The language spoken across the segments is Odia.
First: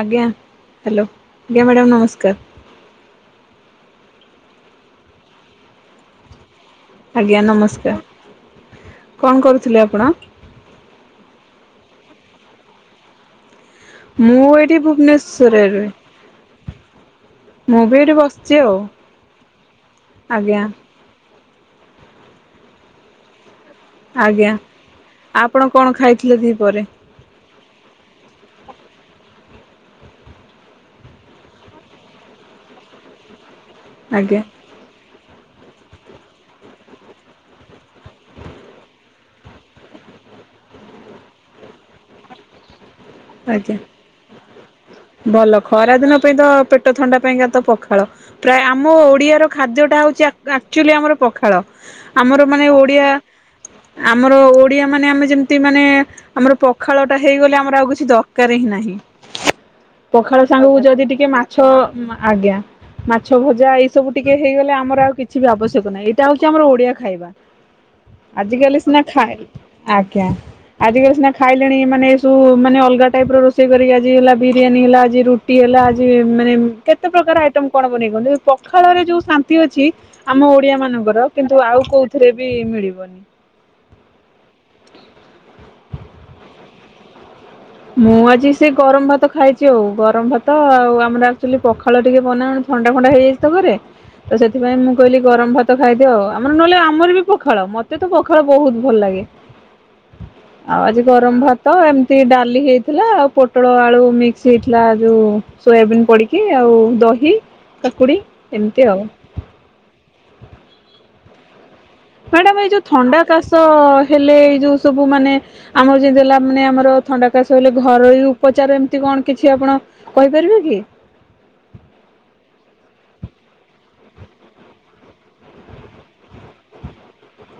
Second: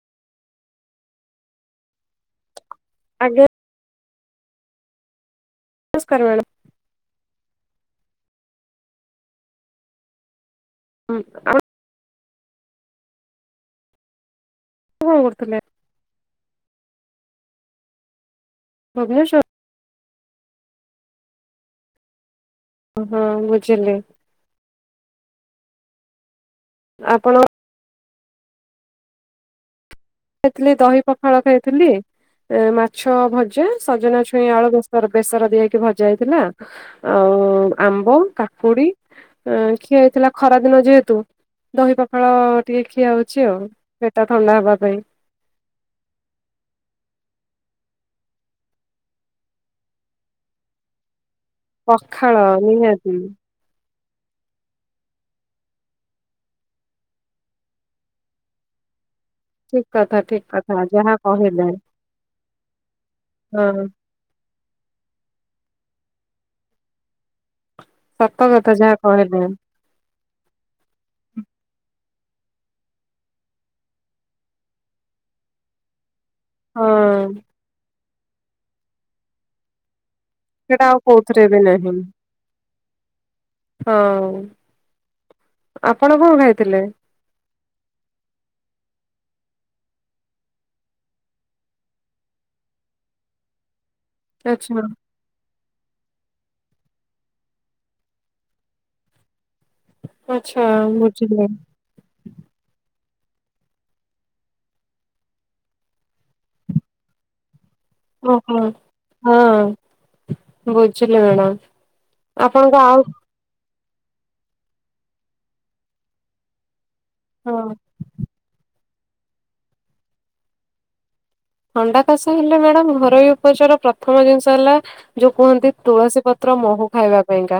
ଆଜ୍ଞା ହ୍ୟାଲୋ ଆଜ୍ଞା ମ୍ୟାଡ଼ାାମ ନମସ୍କାର। ଆଞ। ନମସ୍କାର ମ୍ୟାଡ଼ମ୍। ଆଜ୍ଞା ନମସ୍କାର କଣ କରୁଥିଲେ ଆପଣ? ହଁ ଆ ମୁଁ ଏ ଆପଣ କଣ କରୁଥିଲେ ଭୁବନେଶ୍ୱଵରରେ ମୁଁ ବି ଏଇଠି ବସି ଭୁବନେଶ୍ୱ ଆଜ୍ଞା। ହଁ ବ ଆଜ୍ଞା। ଆପଣ କଣ ଖାଇଥିଲେ ଦି ଆପଣ ଖାଇଥିଲି ଦହି ପଖାଳ ଖାଇଥିଲି ମାଛ ଭଜା ସଜନା ଆଜ୍ଞା ଛୁଇଁ ଆଳୁ ବ୍ୟସର ବେସର ଦିଆଇକି ଭଜା ହେଇଥିଲା ଆଉ ଆମ୍ବ କାକୁୁଡି ଖିଆ ହେଇଥିଲା ଖରା ଦିନ ଯେହେତୁ ଦହି ପଖାଳ ଟିକେ ଦେଖି ଆାଉଛି ଆଉ ଆଜ୍ଞା ପେଟା ଥଣ୍ଡା ହେବା ପାଇଁ। ଭଲ ଖରା ଦିନ ପାଇଁ ତ ପେଟ ଥଣ୍ଡା ପାଇଁକା ତ ପଖାଳ ପ୍ରାୟ ଆମ ଓଡିଆର ଖାଦ୍ୟ ଟା ହଉଛି ଆକ୍ଚୁଲି ଆମର ଖେଳ ପଖାଳ ଆମର ମାନେ ଓଡିଆ ନିହାତି ଆମର ଓଡିଆ ମାନେ ଆମେ ଯେମିତି ମାନେ ଆମର ପଖାଳ ଟା ହେଇଗଲେ ଆମର ଆଉ କିଛି ଦରକାର ହିଁ ନାହିଁ। ଠିକ କଥା ପଖାଳ ଠିକ କଥା ସାଙ୍ଗକୁ ଯଦି ଯାହା ଟିକେ ମାଛ କହିଲେ ଆଜ୍ଞା ମାଛ ଭଜା ହଁ ଏଇ ସବୁ ଟିକେ ହେଇଗଲେ ଆ ଆମର ଆଉ କିଛି ବି ଆବଶ୍ୟକ ନାହିଁ ଏଇଟା ହଉଛି ଆମର ଓଡିଆ ଖାଇବା। ସତ ଆଜି କଥା କାଲି ଯାହା ସିନା ଖାଇ କହିଲେ ଆା ଆଜିକାଲି ସିନା ଖାଇଲେଣି ମାନେ ଏସବୁ ମାନେ ଅ ଅଲଗା ଟାଇପ ରୋଷେଇ କରିକି ଆଜି ହେଲା ବିରିୟାନୀ ହେଲା ଆଜି ରୁଟି ହେଲା ଆଜି ମାନେ କେତେ ହଁ ପ୍ରକାର ଆଇଟମ୍ କଣ ନେଇଗଲେ ପଖାଳରେ ଯୋଉ ଶାନ୍ତି ଅଛି ଆମ ଓଡିଆ ସେଟା ଆଉ ମାନଙ୍କର କୋଉଥିରେ ବି କିନ୍ତୁ ଆଉ ନାହିଁ କୋଉଥିରେ ବି ମିଳିବ [unintelligible] ହଁ ଆପଣ କଣ ଖାଇଥିଲେ। ମୁଁ ଆଜି ସେ ଗରମ ଭାତ ଖାଇଛି ଆଉ ଗରମ ଭାତ ଆଉ ଆମର ଆୱେଲି ପଖାଳ ଟିକେ ବନା ଥଣ୍ଡା ଫଣ୍ଡା ହେଇଯାଇଛି ତ ଘରେ। ତ ଆଚ୍ଛା ସେଥିପାଇଁ ମୁଁ କହିଲି ଗରମ ଭାତ। ଖାଇଦିଅ ଆଉ ଆମର ନହେଲେ ଆମର ବି ପଖାଳ ମତେ ତ ପଖାଳ ବହୁତ ଭଲ ଲାଗେ। ଆଚ୍ଛା ଆଉ ଆଜି ଗରମ ବୁଝିଲି ଭାତ ଏମତିଡା। ଥିଲା ଆଉ ପୋଟଳ ଆଳୁ ମିକ୍ସ ହେଇଥିଲା ଯୋଉ ସୋୟାବିନ୍ ପଡିକି ଆଉ ଦହି। କାକୁଡ଼ି ଓହୋ ଏମତି ଆଉ। ହଁ ବୁଝିଲି ମ୍ୟାଡ଼ାମ। ମ୍ୟାଡାାମ ଏଇ ଆପଣଙ୍କ ଯୋଉ ଆଉ ଥଣ୍ଡା କାଶ। ହେଲେ ଏଜୌସବୁ ମାନେ ଆମର ହେଲା ମାନେ ଆମର। ଥଣ୍ଡା କାଶ ହଁ ହେଲେ ଘରୋଇ ଉପଚାର। କଣ କିଛି ଆପଣ କହିପାରିବେ କି। ଥଣ୍ଡା କାଶ ହେଲେ ମ୍ୟାଡାମ ଘରୋଇ ଉପଚାର ପ୍ରଥମ ଜିନିଷ ହେଲା ଯୋଉ କୁହନ୍ତି ତୁଳସୀ ପତ୍ର ମହୁ ଖାଇବା ପାଇଁକା।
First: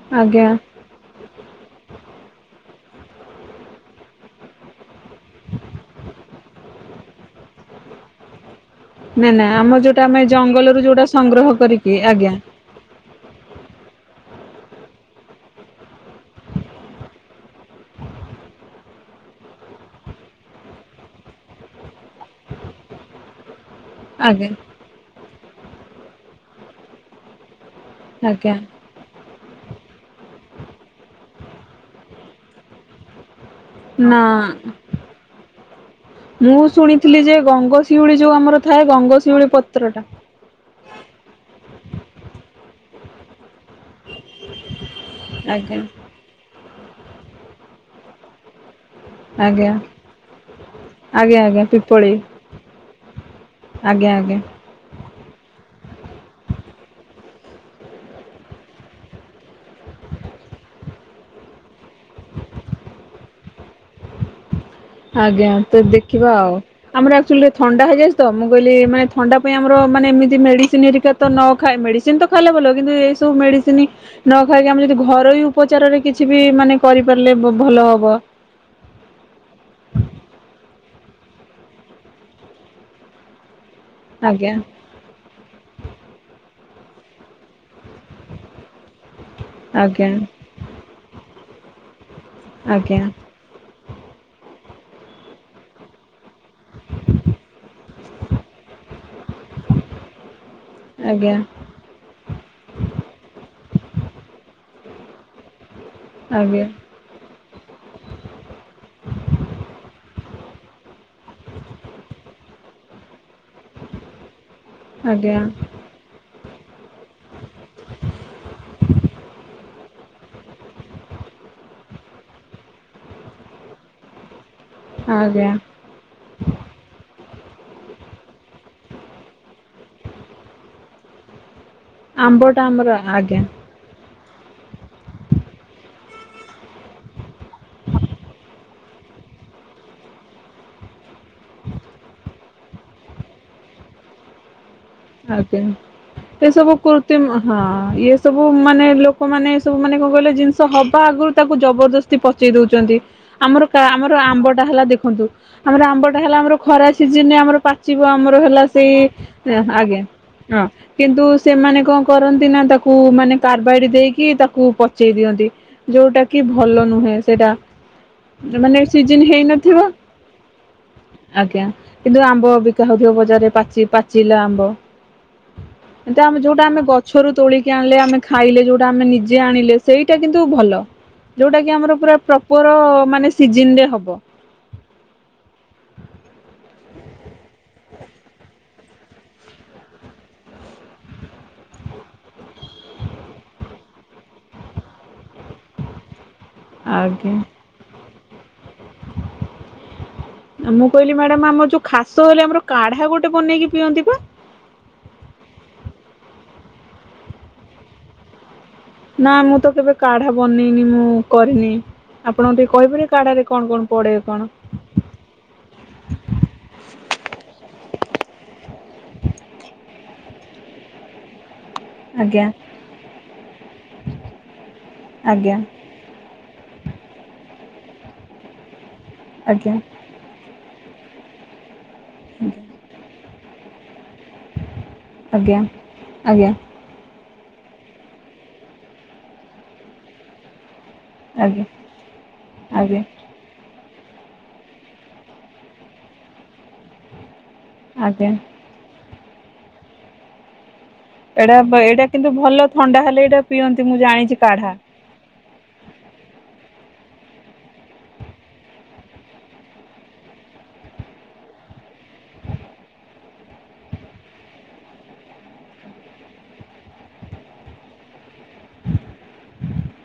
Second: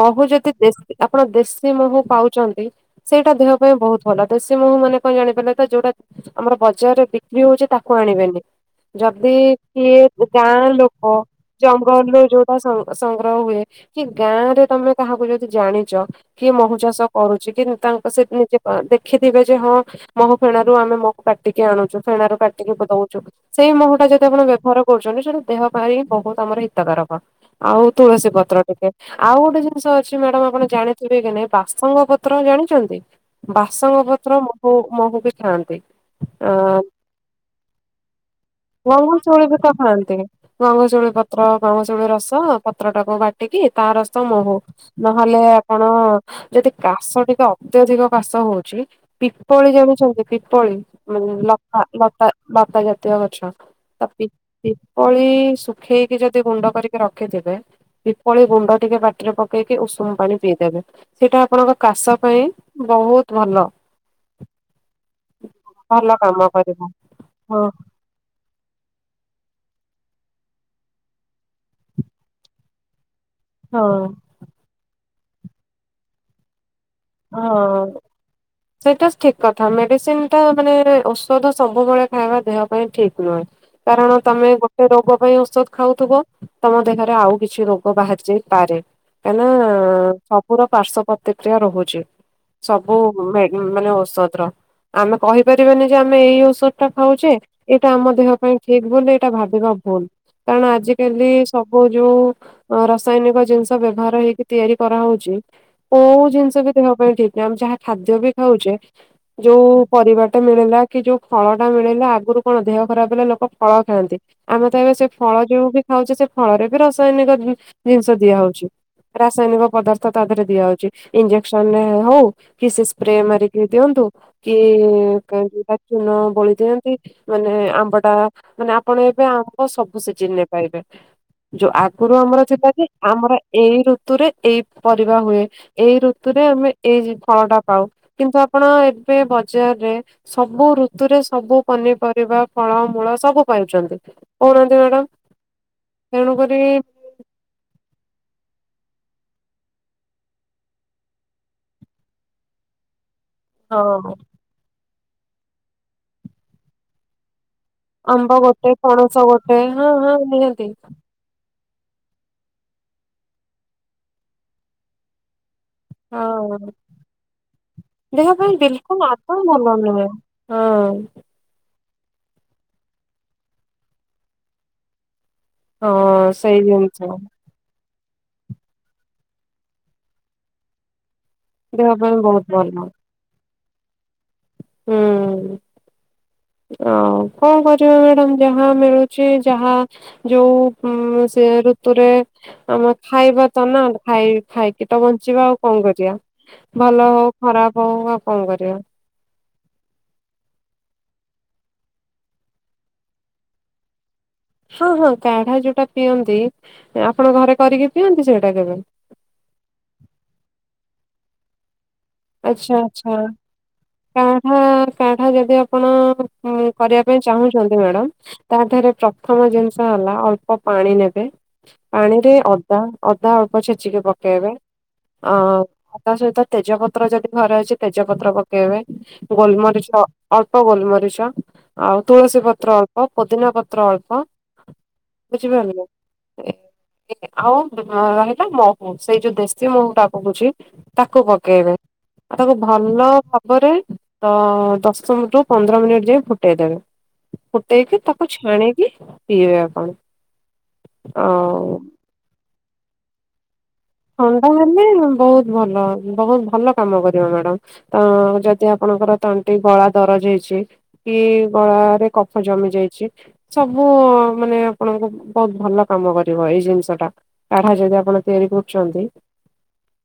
ମହୁ ଆଜ୍ଞା ଯଦି ଦେଶୀ ଆପଣ ଦେଶୀ ମହୁ ପାଉଛନ୍ତି। ସେଇଟା ଦେହ ପାଇଁ ବହୁତ ଭଲ ଦେଶୀ ମହୁ ମାନେ କଣ ଜାଣିପାରିଲେ ତ ଯୋଉଟା ଆମର ବଜାରରେ ବିକ୍ରି ହଉଛି ତା। କୁ ଆଣିବେନି। ନା ଯଦି ନା ଆମର ଯୋଉଟା କିଏ ଆମେ ଗାଁ ଜଙ୍ଗଲରୁ ଯୋଉଟା ଲୋକ ସଂଗ୍ରହ କରିକି ଜଙ୍ଗଲରୁ ଆଜ୍ଞା ଯୋଉଟା ସଂଗ୍ରହ ହୁଏ କି ଗାଁ। ତମେ କାହାକୁ ଯଦି ଜାଣିଛ କି ମହୁ ଚାଷ କରୁଛି କି ତା ସେ ନିଜେ ଦେଖିଥିବେ ଯେ ହଁ ମହୁ ଫେଣାରୁ ଆମେ ମହୁ କାଟିକି ଆଣୁଛୁ ଫେଣାରୁ କା। [unintelligible] ସେଇ ମୋହୁଟା ଯଦି ଆପଣ ଆଜ୍ଞା ବ୍ୟବହାର କରୁଛନ୍ତି ସେଟା। ଦେହ ପାଇଁ ବହୁତ ଆମର ହିତକାରକ। ଆଉ ତୁଳସୀ ଆଜ୍ଞା ପତ୍ର ଟିକେ। ଆଉ ଗୋଟେ ଜିନିଷ ଅଛି ମ୍ୟାଡାମ ଆପଣ ଜାଣିଥିବେ କି ନାଇଁ ବାସଙ୍ଗ ପତ୍ର ଜାଣିଛନ୍ତି। ବାସଙ୍ଗ ନା ପତ୍ର ମୋହୁ ମୋହୁ ବି ଥାଆନ୍ତି ଅ। ମୁଁ ଶୁଣିଥିଲି ଯେ ଗଙ୍ଗଶିଉଳି ଯୋଉ ଆମର ଥାଏ ଗଙ୍ଗଚଉଳି ଗଙ୍ଗଶିଉଳି ବି ତ ପତ୍ରଟା ଖାଆନ୍ତି ଗଙ୍ଗଶିଉଳି ପତ୍ର ଗଙ୍ଗଶିଉଳି ରସ। ପତ୍ର ଟାକୁ ବା। ଟିକି ତା ରସ ମହୁ ନହେଲେ ଆଜ୍ଞା ଆପଣ। ଯଦି କାଶ ଟିକେ ଅତ୍ୟଧିକ କାଶ ହଉଛି। ଆଜ୍ଞା ପିପଳି ଜାଣିଛନ୍ତି ପିପଳି ମାନେ ଆଜ୍ଞା ଆଜ୍ଞା ଲଫା ପିପଳି ଲ। ବାପା ଜାତୀୟ ଗଛ ତ ଆଜ୍ଞା ଆଜ୍ଞା ପିପଳି ଶୁଖେଇକି ଯଦି ଗୁଣ୍ଡ କରିକି ର ରଖିଥିବେ ବିପଳି ଗୁଣ୍ଡ ଟିକେ ପାଟିରେ ପକେଇକି ଉଷୁମ ପାଣି ପିଇଦେବେ ସେଇଟା ଆପଣଙ୍କ କାଶ ପାଇଁ ବହୁତ ଭଲ। ଆଜ୍ଞା ତ ଭଲ ଦେଖିବା କାମ ଆଉ। କରିବ। ଆମର ଆଚ୍ୱେଲି ହଁ ଥଣ୍ଡା ହେଇଯାଛି ତ ମୁଁ କହିଲି ଥଣ୍ଡା। ଆମର ମାନେ ଏମତି ମେଡିସିନ ହେରିକା ନ ମେଡିସିନ ତ ଖାଇଲେ ଭଲ କିନ୍ତୁ ମେଡିସିନ ହଁ ନ ଖାଇକି ଆମେ ଯଦି ଘରୋଇ ଉପଚାରରେ କିଛି ବି ମାନେ କରିପାରିଲେ ଭଲ ହଁ ହବ ସେଇଟା ଠିକ କଥା। ମେ [inaudible] ଟା ମାନେ ଔଷଧ ସବୁବେଳେ ଖାଇବା ଦେହ ପାଇଁ ଠିକ ନୁହେଁ। କାରଣ ତମେ ଆଜ୍ଞା ଗୋଟେ ରୋଗ ପାଇଁ ଔଷଧ ଖାଉଥିବ ତମ ଦେଖରେ ଆଉ କିଛି ରୋଗ ଗ ବାହାରଚି ଯାଇ ପାରେ କାହିଁକିନା ଆଜ୍ଞା ସବୁର ପାର୍ଶ୍ୱ ପ୍ରତି ସେଇୟା ରୋହୁ ଚି। ସବୁ ଆଜ୍ଞା ମେ-ମାନେ ଔଷତ୍ର। ଆମେ କହିପାରିବନି ଯେ ଆମେ ଏଇ ଔଷଧ ଟା ଖାଉଛେ ଏଇଟା ଆମ ଦେହ ପାଇଁ ଠିକ ବୋଲି ଏଇଟା ଭାବିବା ଭୁଲ କାରଣ ଆଜିିକାଲି ଆଜ୍ଞା ସବୁ ଯୋଉ ରାସାୟନିକ ଜିନିଷ ବ୍ୟବହାର ହେଇକି ତିଆରି କରାହଉଛି କୋଉ ଜିନିଷ ଆଜ୍ଞା ଆମେ ଯାହା ଖାଦ୍ୟ ବି ଖାଉଛେ ଯୋଉ ପରିବାଟା ମିଳିଲା କି ଯୋଉ ଫଳ ଟା ମିଳିଲା ଆଗରୁ କଣ ଦେହ ଖରାପ ହେଲେ ଫଳ ଖାଆନ୍ତି ଆମେ ତ ଏବେ ସେ ଫଳ ଆଜ୍ଞା ଯୋଉ ବି ଖାଉଛେ ସେ ଫଳରେ ବି ରାସାୟନିକ ଜିନିଷ ଦିଆହଉଛି ରାସାୟନିକ ପଦାର୍ଥ ତା ଦେହରେ ଦିଆହଉଛି ଇଞ୍ଜେ କ୍ସନ୍ ହଉ କିଛି ସ୍ପ୍ରେ ମାରିକି ଦିଅନ୍ତୁ ଆଜ୍ଞା କିଏ ଚୂଣ ବଳି ଦିଅନ୍ତି ମାନେ ଆମ୍ବଟା ମାନେ ଆପଣ ଏବେ ଆମ୍ବ ସବୁ ସିଜିନରେ ପାଇବେ। ଯୋଉ ଆଗରୁ ଆମର ଆମ୍ବଟା ଯେଥିଲା କି ଆମର ଆଜ୍ଞା ଏଇ ଋୁ ଋତୁରେ ଏଇ ପରିବା ହୁଏ ଏଇ ଋତୁ ଋତୁରେ ଆମେ ଏଇ ଫଳଟା ପାଉ କିନ୍ତୁ ଆପଣ ଏବେ ବଜାରରେ ସବୁ ଋତୁରେ ସବୁ ପନିପରିବା ଫଳ ମୂଳ ସବୁ ପାଉଛନ୍ତି କୌଣ ଆଜ୍ଞା ଏ ସବୁ କୁର୍ତ ହଁ ସବୁ ମାନେ ଲୋକମାନେ ସବୁ ମାନେ କଣ କହିଲେ ଜିନିଷ ହବା ଆଗରୁ ତାକୁ ଜବରଦସ୍ତି ପଚେଇ ଦଉଛନ୍ତି। ଆମର କା ଆମର ହଁ ଆମ୍ବଟା ହେଲା ଦେଖୁ ନ୍ତୁ ଆମର ଆମ୍ବ ଟା ହେଲା ଆମର ଖରା ସିଜନ ଆମର ପାଚିବ ଆମର ଆମ୍ବ ହେଲା ଗୋଟେ ସେଇ ପଣସ ଗୋଟେ ହଁ ଆଜ୍ଞା ହଁ ନିହାତି କିନ୍ତୁ ସେମାନେ କଣ କରନ୍ତି ନା ତାକୁ ମାନେ କାରବାଡି ଦେଇକି ତାକୁ ପଚେଇ ଦିଅନ୍ତି। ଯୋଉଟା କି ହଁ। ଭଲ ନୁହେଁ ସେଟା ଦେହ ପାଇଁ ମାନେ ବିଲକୁଲ ସିଜିନ୍ ଆଦୌ ଭଲ ହେଇନଥିବ ନୁହେଁ। ହଁ ଆଜ୍ଞା କିନ୍ତୁ ଆମ୍ବ ବିକା ହଉଥିବ ବଜାରରେ ପାଚିଲା ଆ ବ। ଏ ହଁ ଆମେ ସେଇ ଯୋଉଟା ଆମେ ଜିନିଷ ଗଛରୁ ତୋଳିକି ଆଣିଲେ ଆମେ ଖାଇଲେ ଯୋଉଟା ଆମେ ନିଜେ ଆଣିଲେ। ସେଇଟା କିନ୍ତୁ ଭଲ। ଯୋଉଟା କି ଦେହ ଆମର ପୁରା ପାଇଁ ବହୁତ ଭଲ ପ୍ରପର ମାନେ। ସିଜିନରେ ହବ। ହୁଁ ଆଉ କଣ କରିବା ମ୍ୟାଡାମ ଯାହା ମିଳୁଛି ଯାହା ଯୋଉ ସେ ଋତୁରେ ଆମେ ଖାଇବା ତ ନାାଇ ଖାଇକି ତ ବଞ୍ଚିବା ଆଉ କଣ କରିବା? ଭଲ ହଉ ଆଜ୍ଞା ଖରାପ ହଉ। କଣ କରିବା? ମୁଁ କହିଲି, ମ୍ୟାଡାମ ଆମର ଯୋଉ ଖାସ ହେଲେ ଆମର କାଢା ଗୋଟେ ବନେଇକି ପିଅନ୍ତି ବା? ହଁ ହଁ କାଢା ଯୋଉଟା ପିଅନ୍ତି ଆପଣଙ୍କ ଘରେ କରିକି ପିଅନ୍ତି ସେଇଟା କେବେ? ନା ମୁଁ ତ କେବେ କାଢା ବନେଇନି ମୁଁ କରିନି। ଆପଣ ଟିକେ ଆଚ୍ଛା କହିପାରିବେ ଆଚ୍ଛା କାଢା ରେ କଣ କଣ? ପଡେ କଣ? କାଢା କାଢା ଯଦି ଆପଣ କରିବା ପାଇଁ ଚାହୁଁଛନ୍ତି ମ୍ୟାଡାମ୍ ତାଠରେ ପ୍ରଥମ ଜିନିଷ ହେଲା। ଅଳ୍ପ ପାଣି ନେବେ। ପାଣିରେ ଆଜ୍ଞା ଅଦା ଅଦା ଅଳ୍ପ ଛେଚିକି ପକେଇବେ ଆଜ୍ଞା ଅଁ ଅଦା ସହିତ ତେଜପତ୍ର ଯଦି ଘରେ ଅଛି। ତେଜପତ୍ର ପ କେବେ? ଆଜ୍ଞା ଗୋଲମରିଚ ଆ ଗୋଲମରିଚ। ଆଉ ତୁଳସୀ ପତ୍ର ଅଳ୍ପ ପୋ ପୋଦିନାପତ୍ର ଅଳ ହ [inaudible] ଆଜ୍ଞା ବୁଝିପାରିଲ? ଆଜ୍ଞା ଆଜ୍ଞା ଏମି ଆଉ ରହିଲା ମହୁ। ସେଇ ଯୋଉ ଦେଶୀ ମହୁ ଟା କହୁଛି। ତାକୁ ଆଜ୍ଞା ପକେଇବେ। ଆଉ ତାକୁ ଭଲ ଆଜ୍ଞା ତ ଦଶ ରୁ ପନ୍ଦର ମିନିଟ ଯାଏ ଫୁଟେଇଦବେ। ଫୁଟେଇକି ତାକୁ ଆଜ୍ଞା। ଛାଣିକି ପିଇବେ ଆପଣ? ଆଉ ଏଇଟା ଏଇଟା କିନ୍ତୁ ଭଲ ଥଣ୍ଡା ହେଲେ ଏଇଟା ପିଅନ୍ତି ମୁଁ ଜାଣିଛି ଥଣ୍ଡା କାଢା। ହେଲେ, ବହୁତ ଭଲ। ବହୁତ ଭଲ। କାମ କରିବ ମ୍ୟାଡମ ତ ଯଦି ଆପଣଙ୍କର ତଣ୍ଟି ଗଳା ଦରଜ ହେଇଛି କି ଗଳାରେ କଫ ଜମି ଯାଇଛି। ସବୁ ମାନେ ଆପଣଙ୍କୁ ବହୁତ ଭଲ କାମ କରିବ। ହୁଁ ଏଇ ଜିନିଷ ଟା କାଢା ଯଦି ଆପଣ ତିଆରି କରୁ। ଜଲ୍ଦି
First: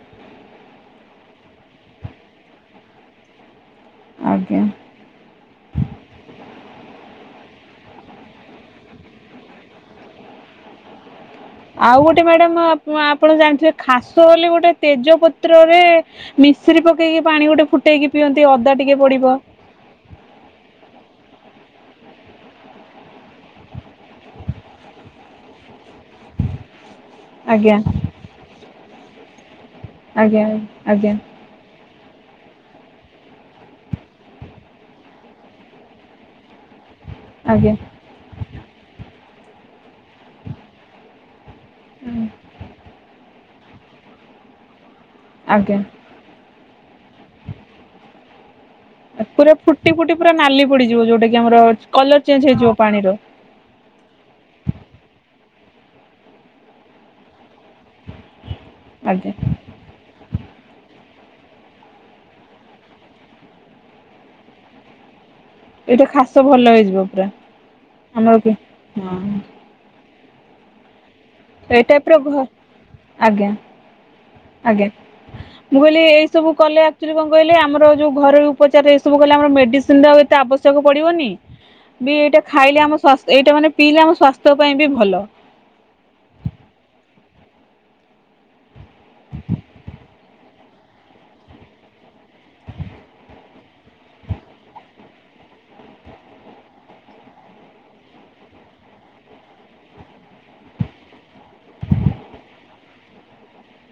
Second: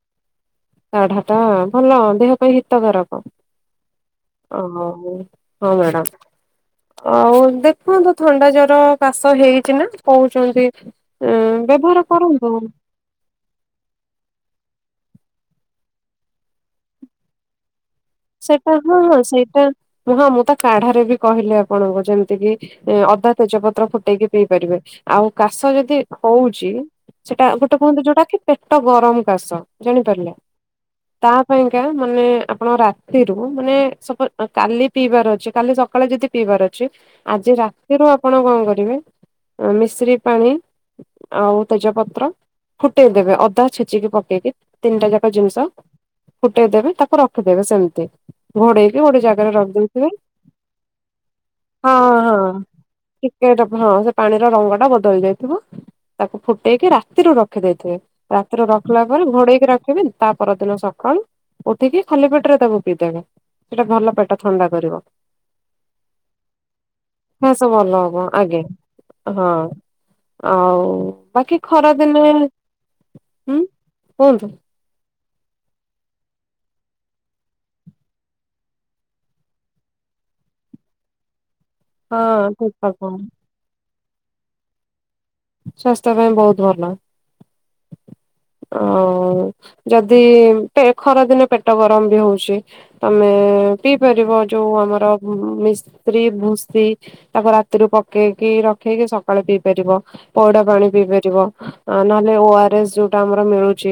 [inaudible] କାଢା ଟା ଭଲ। ଦେହ ପାଇଁ ହିତକାରକ। ଆଜ୍ଞା। ହଁ, ହଁ ମ୍ୟାଡ଼ାମ୍ ଆଉ। ଦେଖନ୍ତୁ ଥଣ୍ଡା ଜର କାଶ ହେଇଛି ନା କହୁଛନ୍ତି। ଉଁ ବ୍ୟବହାର ଆଉ ଗୋଟେ କରନ୍ତୁ ମ୍ୟାଡାମ ଆପଣ ଜାଣିଥିବେ? ଖାସ ହେଲେ ଗୋଟେ ତେଜ ପତ୍ରରେ ମିଶ୍ରି ପକେଇକି ପାଣି ଗୋଟେ ଫୁ ସେଇଟା ହଁ। ସେଇଟା ହଁ ମୁଁ ତ କାଢାରେ ବି କହିଲି ଆ ଆପଣଙ୍କ ଯେମିତି କିି ଅଦା ତେଜପତ୍ର ଫୁଟେଇକି ପିଇ ପାରିବେ। ଆଉ କାଶ ଯଦି ହଉଛି। ସେଟା ଗୋଟେ ଆଜ୍ଞା। କୁହନ୍ତି ଯୋଉଟା କି ପେଟ ଗରମ କାସ। ଜାଣିପାରିଲେ ଆଜ୍ଞା ଆଜ୍ଞା ତା ପାଇଁକା ମାନେ ଆପଣ ରା ଏରୁ ମାନେ ସପଜ୍ କାଲି ପିଇବାର ଅଛି କାଲି ସକାଳେ ଯଦି ପିଇବାର ଅଛି। ଆଜି ଆଜ୍ଞା ରାତିରୁ ଆପଣ କଣ କରିବେ? ମିଶ୍ରି ପାଣି ଆଉ ତେଜପତ୍ର ଫୁଟେଇଦବେ ଅଦା। ଛେଚିକି ପକେଇବେ? ତିନିଟା ଯାକ ଜିନିଷ ଆଜ୍ଞା। ଫୁଟେଇଦବେ ତାକୁ ରଖିଦେବେ ସେମ୍ ଘୋଡେଇକି ଗୋଟେ ଜାଗାରେ ପୁରା ଫୁଟି ରଖିଦେଇଥିବେ। ଫୁଟି ପୁରା ନାଲି ପଡିଯିବ ଯୋଉଟା କି ଆମର [inaudible] ହଁ କଲର ଚେଞ୍ଜ ହଁ ହେଇଯିବ ପାଣିର। ଟିକେ ହଁ ସେ ପାଣିର ରଙ୍ଗ ଟା ବଦଳି ଯାଇଥିବ। ତାକୁ ଫୁଟେଇକି ରାତିରୁ ରଖି ଦେଇେଇଥିବେ ରା ତ୍ର ରଖିଲା ପରେ ଆଜ୍ଞା ଘୋଡେଇକି ରଖିବେ ତା ପରଦିନ ସକାଳୁ ଉଠିକି ଖାଲି ପେଟରେ ତାକୁ ପିଇ ଦେବେ ସେଟା ଭଲ ପେଟ ଥଣ୍ଡା କରିବ। ଏଇଟା ଖାସ ଭଲ ହେଇଯିବ ପୁରା ଖାସ ଭଲ ହବ ଆମର ଆଗେ ହଁ। ହଁ ଆଉ ବାକି ଏଇ ଟାଇପ ର ଖରାଦିନେ ଘ ଆଜ୍ଞା ଉଁ? ଆଜ୍ଞା। ମୁଁ କହିଲି ଏଇ ସବୁ କଲେ ଆକଚୁଲି କଣ କହିଲେ ଆମର ଯୋଉ ଘରୋଇ ଉପଚାରରେ ଏଇ ସବୁ କହିଲେ ଆମର ମେଡିସିନ୍ ର ଆଉ ଏତେ ଆବଶ୍ୟକ ପଡିବନି। ବି ହଁ ଏଇଟା ଠିକ ଖାଇଲେ ଆମ କଥା ଶ୍ୱାସ ଏଇଟା ମାନେ ପିଇଲେ ଆମ ଶ୍ୱା ସ୍ୱାସ୍ଥ୍ୟ ପାଇଁ ବି ଭଲ। ସ୍ୱାସ୍ଥ୍ୟ ପାଇଁ ବୋହୁତ ଭଲ। ଆଉ ଯଦି ତେ ଖରାଦିନେ ପେଟ ଗରମ ବି ହୋଉଛି ତମେ ପିଇ ପାରିବ ଯୋଉ ଆମର ମିସ୍ରି ଭୁସି ତାକୁ ରାତିରୁ ପକେଇକି ରଖେଇକି ସକାଳେ ପିଇ ପାରିବ। ପଉଡା ପାଣି ପିଇ ପାରିବ ନହେଲେ ଓ ଆର ଏସ୍ ଯୋଉଟା ଆମର ମିଳୁଛି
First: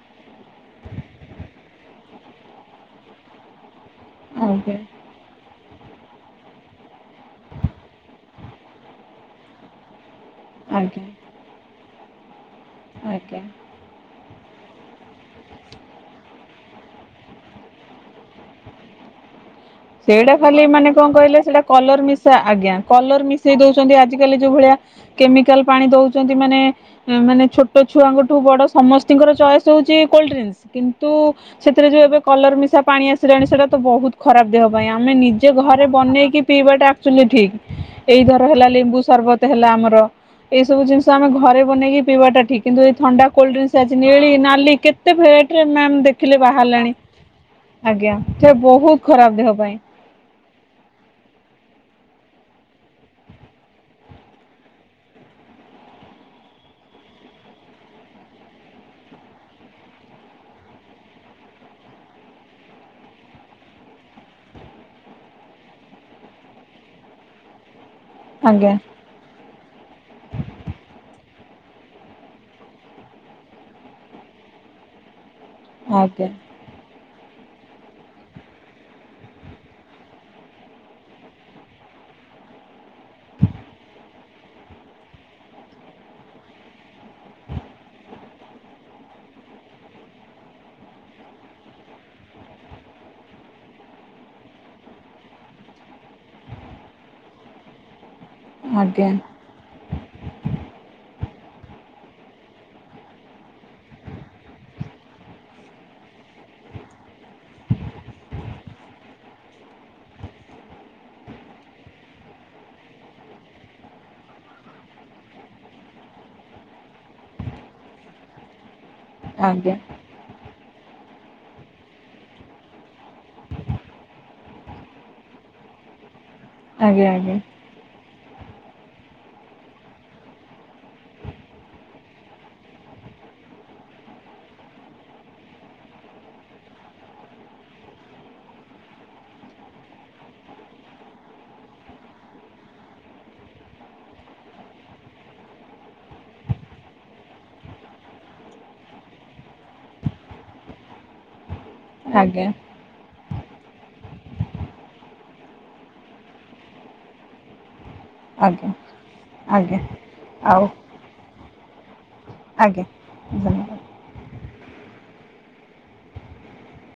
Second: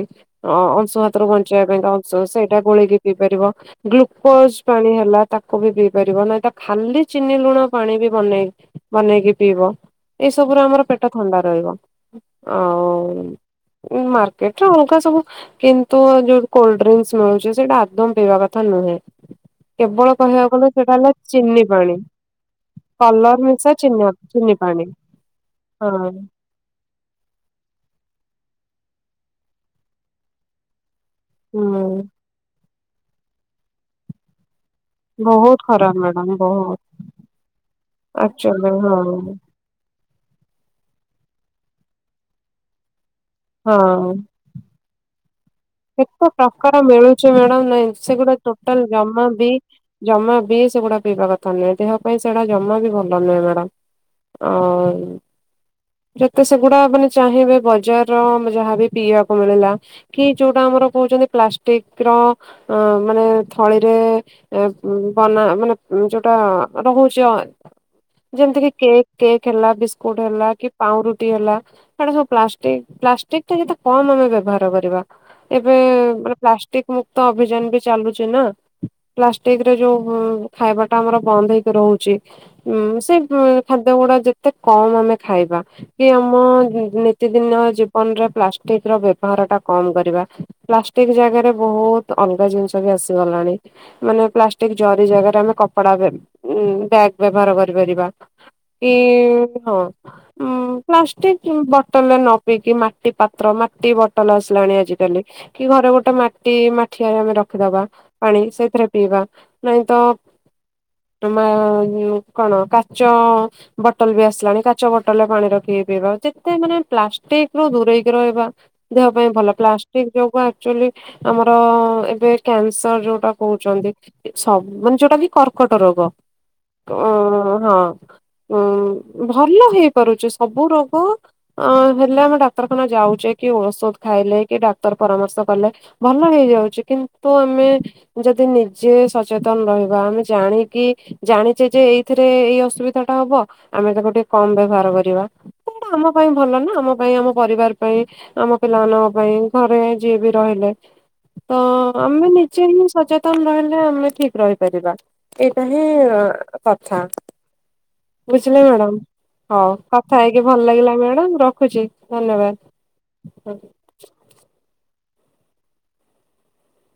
ଅଂଶୁ ଘାତରୁ ବଞ୍ଚେଇବା ପାଇଁ ସେଇଟା ଗୋଳେଇକି ପିଇ ପାରିବ। ଗ୍ଲୁକୋଜ ଆଜ୍ଞା ପାଣି ହେଲା ତାକୁ ବି ପି କରିବା ନାଇଁ ତ ଖାଲି ଚିନି ଲୁଣ ପାଣି ବି ବନେଇ ବନେଇକି ପିଇବ ଏଇସବୁରେ ଆମର ପେ ଆଜ୍ଞା ଥଣ୍ଡା ରହିବ। ଆଜ୍ଞା। ଆଉ ମାର ଏଠୁ ଅଲଗା ସବୁ କିନ୍ତୁ ଯୋଉଠି କୋଲ୍ଡ ଡ୍ରୀଙ୍କସ୍ ମିଳୁଛି ସେଇଟା ଆଦୌ ପିଇବା କଥା ନୁହେଁ କେବଳ ସେଇଟା କହିବାକୁ ଖାଲି ଗଲେ ମାନେ ସେଇଟା କଣ ହେଲା କହିଲେ ସେଇଟା ଚିନି ପାଣି କଲର୍ ମିଶା ଆଜ୍ଞା କଲର୍ କଲର ମିଶେଇ ମିଶା ଦଉଛନ୍ତି ଚିନି ଆଜ କାଲି ଯୋଉ ଚିନି ଭଳିଆ ପାଣି। କେମିକାଲ୍ ପାଣି ହଁ ଦଉଛନ୍ତି ମାନେ ମାନେ ଛୋଟ ଛୁଆଙ୍କଠୁ ବଡ ସମସ୍ତିଙ୍କର ଚଏସ୍ ହେଉଛି କୋଲ୍ଡ ଡ୍ରିଙ୍କସ୍ କିନ୍ତୁ ତୁ ସେଥିରେ ହୁଁ ଯୋଉ ଏବେ କଲର ମିଶା ପାଣି ଆସିଲାଣି ସେଇଟା ତ ବହୁତ ଖରାପ। ଦେହ ପାଇଁ ଆମେ ନିଜେ ବହୁତ ଘରେ ଖରାପ ମ୍ୟାଡାମ ବନେଇକି ବହୁତ ପିଇବାଟା ଆକ୍ଚୁଲି ଠିକ ଏଇ ଧର ହେଲା ଆକ୍ଚୁଆଲି ଲେମ୍ବୁ ହଁ। ସରବତ ହେଲା ଆମର ଏଇ ସବୁ ଜିନିଷ ଆମେ ଘରେ ବନେଇକି ପିଇବାଟା ଠିକ୍ କିନ୍ତୁ ଏ ଥଣ୍ଡା କୋଲଡ୍ରିଙ୍କସ ଅଛି ନେଳି ନାଲି କେତେ ଭେରାଇଟ ଏତେ ପ୍ରକାର ମିଳୁଛି ମ୍ୟାଡାମ୍ ନାଁ ଆଜ୍ଞା ସେଗୁଡା ସେ ବହୁତ ଟୋଟାଲ ଖରାପ ବି ଦେହ ପାଇଁ ଜମା ବି ସେଗୁଡା ପିଇବା କଥା ନୁହେଁ ଦେହ ପାଇଁ ସେଟା ଜମା ବି ଭଲ ନୁହେଁ ମ୍ୟାଡ଼ାମ ଆଉ ଯେତେ ସେଗୁଡା ମାନେ ଚାହିଁବେ ବଜାରର ଯାହାବ ପିଇବାକୁ ମିଳିଲା କି ଯୋଉଟା ଆମର କହୁଛନ୍ତି ପ୍ଲାଷ୍ଟିକ ର ମାନେ ଥଳିରେ ବନା ମାନେ ଯୋଉଟା ରହୁଛି ଯେମତି କି ଆଜ୍ଞା। କେକ୍ କେକ୍ ହେଲା ବିସ୍କୁଟ ହେଲା କି ପାଉଁରୁଟି ହେଲା ସେଇଟା ସବୁ ପ୍ଲାଷ୍ଟିକ ପ୍ଲାଷ୍ଟିକ ଟା ଯେତେ କମ ଆମେ ବ୍ୟବହାର କରିବା। ଏବେ ଆଜ୍ଞା ପ୍ଲାଷ୍ଟିକ ତ ଅଭିଯାନ ବି ଚାଲୁଚି ନା ପ୍ଲାଷ୍ଟିକ ରେ ଯୋଉ ଖାଇବାଟା ଆମର ବନ୍ଦ ହେଇକି ରହୁଚି ସେ ଖାଦ୍ୟ ଗୁଡା ଯେତେ ଏତେ କମ ଆମେ ଖାଇବା କି ଆମ ନିତିଦିନ ଜୀବନରେ ପ୍ଲାଷ୍ଟିକ ର ବ୍ୟବହାର ଟା କମ କରିବା ପ୍ଲାଷ୍ଟିକ ଜାଗାରେ ବହୁତ ଅଲଗା ଜିନିଷ ବି ଆସିଗଲାଣି ମାନେ ପ୍ଲାଷ୍ଟିକ ଜରି ଜାଗାରେ ଆମେ କପଡା ବ୍ୟାଗ ବ୍ୟବହାର କରିପାରିବା। ଏ ଆଜ୍ଞା ହଁ ପ୍ଲାଷ୍ଟିକ୍ ବୋଟଲ ରେ ନ ପିଇକି ମାଟି ପାତ୍ର ମାଟି ବଟଲ ଲାଣି ଆଜି କାଲି କି ଘରେ ଗୋଟେ ମାଟି ମାଠିଆରେ ଆମେ ରଖିଦବା ପାଣି ସେଇଥିରେ ପିଇବା ନାଇଁ ତ କଣ କାଚ ବୋଟଲ ବି ଆସିଲାଣି କାଚ ବୋଟଲ ରେ ପାଣି ରଖିକି ପିଇବା ଯେତେ ମାନେ ପ୍ଲାଷ୍ଟିକ ରୁ ଦୂରେଇକି ରହିବା ଦେହ ପାଇଁ ଭଲ ଆଜ୍ଞା ପ୍ଲାଷ୍ଟିକ ଦେହ କୁ ଆକ୍ଚୁଆଲି ଆମର ଏବେ କ୍ୟାନସର ଯୋଉଟା କହୁଚନ୍ତି ସବୁ ମାନେ ଯୋଉଟା କି କର୍କଟ ରୋଗ। ଅ ଆଜ୍ଞା ଆଜ୍ଞା। ହଁ ଉଁ ଭଲ ହେଇପାରୁଚି ସବୁ ରୋଗ ଅ ହେଲେ ଆମେ ଡାକ୍ତରଖାନା ଯାଉଚେ କି ଔଷଧ ଖାଇଲେ କି ଡାକ୍ତର ପରାମର୍ଶ କଲେ ଭଲ ହେଇଯାଉଚି କିନ୍ତୁ ଆମେ ଯଦି ନିଜେ ସଚେତନ ରହିବା ଆମେ ଜାଣିକି ଜାଣିଚେ ଯେ ଏଇଥିରେ ଏଇ ଅସୁବିଧା ଟା ହବ ଆମେ ତାକୁ ଟିକେ କମ ବ୍ୟବହାର କରିବା ସେଟା ଆମ ପାଇଁ ଭଲ ନା ଆମ ପାଇଁ ଆମ ପରିବାର ପାଇଁ ଆମ ପିଲାମାନଙ୍କ ପାଇଁ ଘରେ ଯିଏ ବି ରହିଲେ ତ ଆମେ ଆଜ୍ଞା ଆଜ୍ଞା ନିଜେ ହିଁ ସଚେତ ତନ୍ ରହିଲେ ଆମେ ଠିକ ରହିପାରିବା ଏଇଟା ହିଁ କଥା। ବୁଝିଲେ ଆଜ୍ଞା ମ୍ୟାଡାମ୍ ହଉ ଆଜ୍ଞା କଥା ହେଇକି ଭଲ ଆଉ ଲାଗିଲା ମ୍ୟାଡାମ୍ ର ରଖୁଛି। ଧନ୍ୟବାଦ। [unintelligible]